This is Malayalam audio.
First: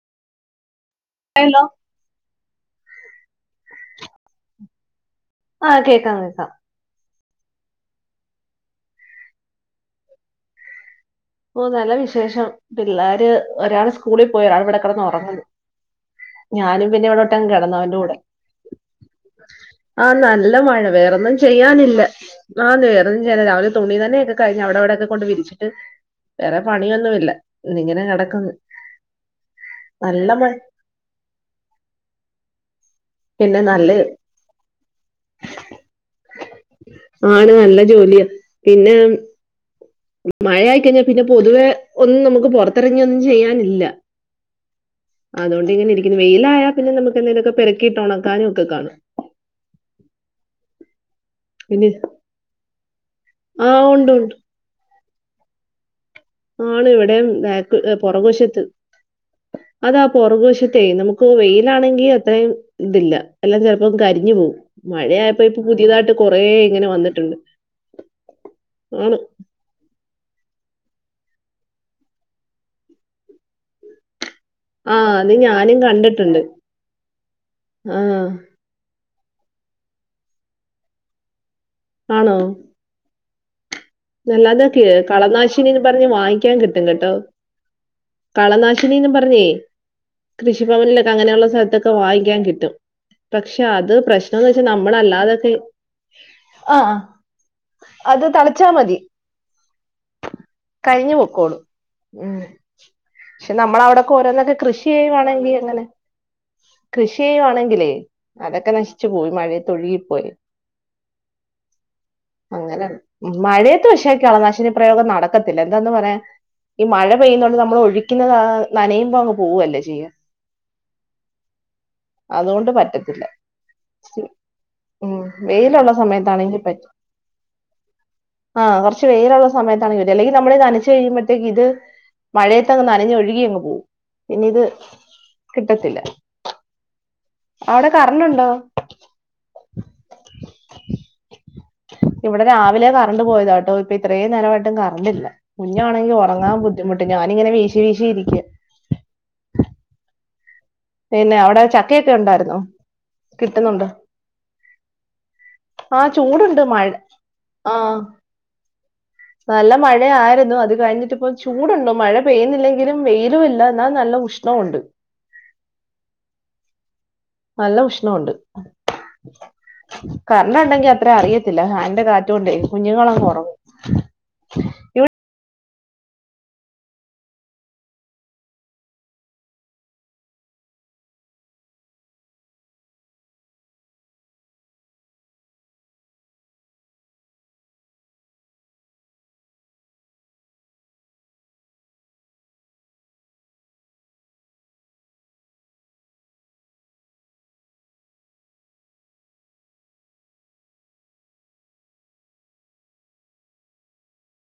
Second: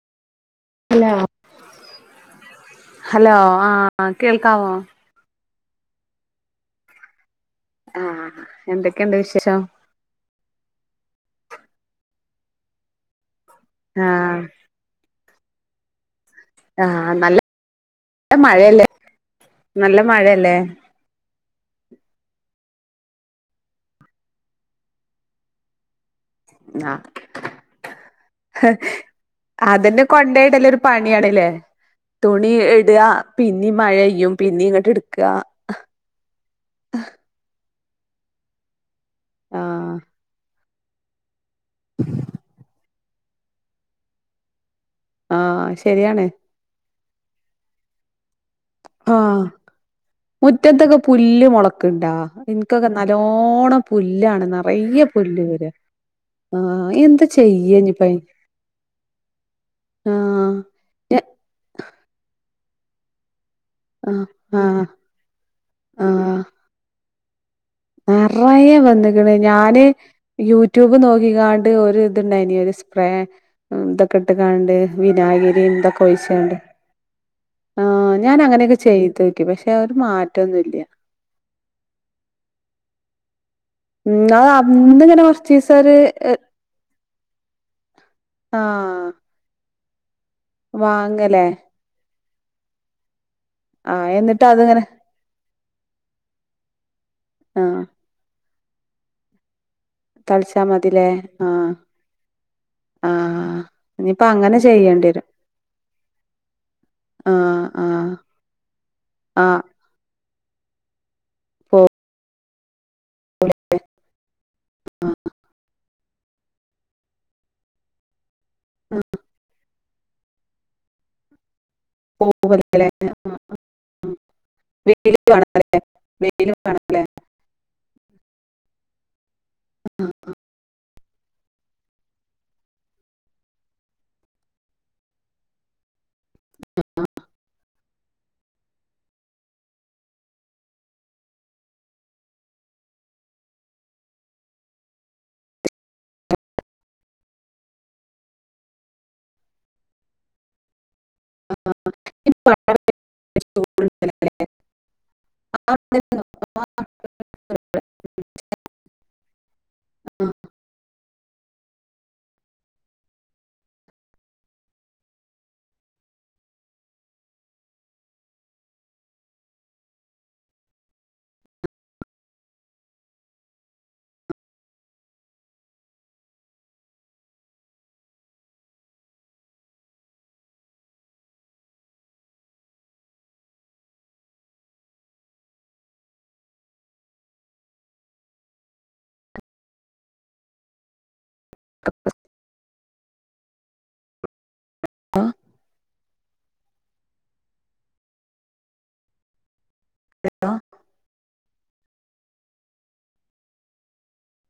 ഹലോ ഹലോ ആകേൾക്കാവോ. ആഹ് കേക്കാങ്ങക്ക.... ആഹ എന്തൊക്കെയുണ്ട് വിശേഷം? ഓ നല്ല വിശേഷം പിള്ളേർ ഒരാള് സ്കൂളിൽ ആഹ് പോയരാണ് ഇവിടെ കിടന്ന് ഉറങ്ങത്. ഞാനും പിന്നെ ആഹ് നല്ല ഇവിടോട്ടങ്ങ് കെടന്ന് അവന്റെ കൂടെ മഴയല്ലേ ആഹ് നല്ല മഴ വേറെന്നും ചെയ്യാനില്ല ആന്ന് വേറോന്നും ചെയ്യാനി രാവിലെ തുണി നനയൊക്കെ കഴിഞ്ഞ് അവിടെ അവിടെയൊക്കെ കൊണ്ട് വിരിച്ചിട്ട് വേറെ ആഹ് പണിയൊന്നുവില്ല ഇന്ന് ഇങ്ങനെ കെടക്ക്ന്ന് അതന്നെ കൊണ്ടോയിടല്ല് ഒരു പണിയാണല്ലേ തുണി ഇടുക...... പിന്നെ പിന്നീം നല്ല മഴെയ്യും പിന്നീ ഇങ്ങോട്ട് എടുക്കുക. ജോലിയ പിന്നെ. ആഹ് മഴ പിന്നെ പൊതുവെ ഒന്നും നമുക്ക് പൊറത്തെറങ്ങിയൊന്നും ചെയ്യാനില്ല. ആഹ് അതുകൊണ്ട്ങ്ങനെ ഇരിക്കുന്നു ശരിയാണ് വെയിലായാൽ പിന്നെ നമ്കെനതേലൊക്കെ പെറുക്കിട്ട് ഒണക്കാനും. ആഹ് മുറ്റത്തൊക്കെ പുല്ല് പിന്നെ മുളക്കുണ്ടാ എനിക്കൊക്കെ നല്ല. ആ എല്ലോണം ഉണ്ട് പുല്ലാണ് നിറയെ പുല്ല് വര്കാ ആള് ഇവിടേം ബാക്ക് പൊറക് വശത്ത് അതാ പൊറക് ആഹ് വശത്തേ നമുക്ക് വെയിലാണെങ്കി അത്രയും ഇതില്ല എല്ലാം ചെലപ്പോ ആഹ് കരിഞ്ഞു പോവും ആഹ് മഴായപ്പോ ഇപ്പോ പുതിയതായിട്ട് കൊറേ ഇങ്ങനെ വന്നിട്ടോണ്ട് നെറയെ വന്ന്ക്കണ് ഞാന് യൂട്യൂബ് നോക്കിക്കാണ്ട് ഒരു ഇതുണ്ടായിന ഒരു സ്പ്രേ ഇതാ ട്ട് ക്കാണ്ട് ആ അത് വിനാഗിരിം ഞാനും ഇതൊക്കെ കണ്ടിട്ടുണ്ട് ഒഴിച്ചണ്ട് ആ ആഹ് ഞാൻ അങ്ങനെക്കെ ചെയ് ത്ക്കി പഷേ ഒരു മാറ്റൊന്നുവില്ല്യ ആണോ ഉം അത് എന്നാല്തൊക്കെ അന്ന്ങ്ങനെ കൊർച്ചീസം കളനാശിനിന്ന് ഒരു പറഞ്ഞ് വാങ്ങിക്കാൻ കിട്ടും കേട്ടോ. ആഹ് കളനാശിനിന്നും പറഞ്ഞേ കൃഷിഭവനിലൊക്കെ വാങ്ങലേ അങ്ങനെയുള്ള സ്ഥലത്തൊക്കെ വാങ്ങിക് യാൻ കിട്ടും. പക്ഷെ അത് ആഹ് എന്നിട്ട് പ്രശ്നംന്ന് വെച്ചാ അത്ങ്ങനെ നമ്മളല്ലാതൊക്കെ ആഹ് ആഹ് അത് തളച്ചാ മതി. തളിച്ചാ മതിലേ കരിഞ്ഞു പൊക്കോളും ആഹ് ഉം പക്ഷെ ആഹ് നമ്മൾ അവിടൊക്കെ ഇനിയിപ്പ ഓരോന്നൊക്കെ അങ്ങനെ കൃഷി ചെയ്യേണ്ടിരും ചെയ്യുവാണെങ്കി അങ്ങനെ. കൃഷി ആഹ് ചെയ്യുവാണെങ്കിലേ ആഹ് അതൊക്കെ നശിച്ചു പോയി മഴയത്തൊഴുകിപ്പോയി. ഓ അങ്ങനെ മഴയത്ത് പഷേ കളനാശിനി പ്രയോഗം നടക്കത്തില്ല എന്താന്ന് പറയാൻ ഈ മഴ പെയ്യുന്നോണ്ട് നമ്മൾ ഒഴിക്കുന്നത് ആഹ് നനയുമ്പോ അങ്ങ് പോവല്ലേ ചെയ്യ. അതോണ്ട് പോകൂലേ പറ്റത്തില്ല. ഉ വെയില് വേണല്ലേ വെയിലുള്ള വെയില് സമയത്താണെങ്കി പറ്റും. ആഹ് കൊറച്ച് വേയിലുള്ള സമയത്താണെങ്കി പറ്റും അല്ലെങ്കിൽ നമ്മള നന റച്ചഴിയുമ്പോത്തേക്ക് ഇത് മഴയതങ്ങ് നനഞ്ഞ് ഒഴുകിയങ്ങ് പോവും. പിന്നെ ഇത് കിട്ടത്തില്ല. അവ്ടെ കറണ്ടുണ്ടോ? ഇവിടെ രാവിലെ കറണ്ട് പോയതാട്ടോ ഇപ്പൊ ഇത്രയും നേരമായിട്ടും കറണ്ടില്ല. കുഞ്ഞാണെങ്കിൽ ഒറങ്ങാൻ ബുദ്ധിമുട്ടി ഞാൻ ഞാനിങ്ങനെ വീശി വീശി ഇരിക്ക. പിന്നെ അവ്ടെ ചക്കയൊക്കെ ഉണ്ടായിരുന്നോ? വേണല്ലേ കിട്ടുന്നുണ്ടോ? ആഹ് ചൂടുണ്ട്. ആ മഴ ആഹ് നല്ല മഴ ആരുന്നു, അത് കഴിഞ്ഞിട്ട് പ്പൊ ചൂടുണ്ട് മഴ പെയ്യുന്നില്ലെങ്കിലും വെയിലുംയില്ല, ന്നാൽ നല്ല ഉഷ്ണവുണ്ട്. നല്ല ഉഷ്ണവൊണ്ട്. കറണ്ടെണ്ടെങ്കി അത്ര അറിയത്തില്ല. ഫാന്റെ കാറ്റോണ്ട് കുഞ്ഞുങ്ങളങ്ങൊറങ്ങു. ഇവ് ആ എട്ടാ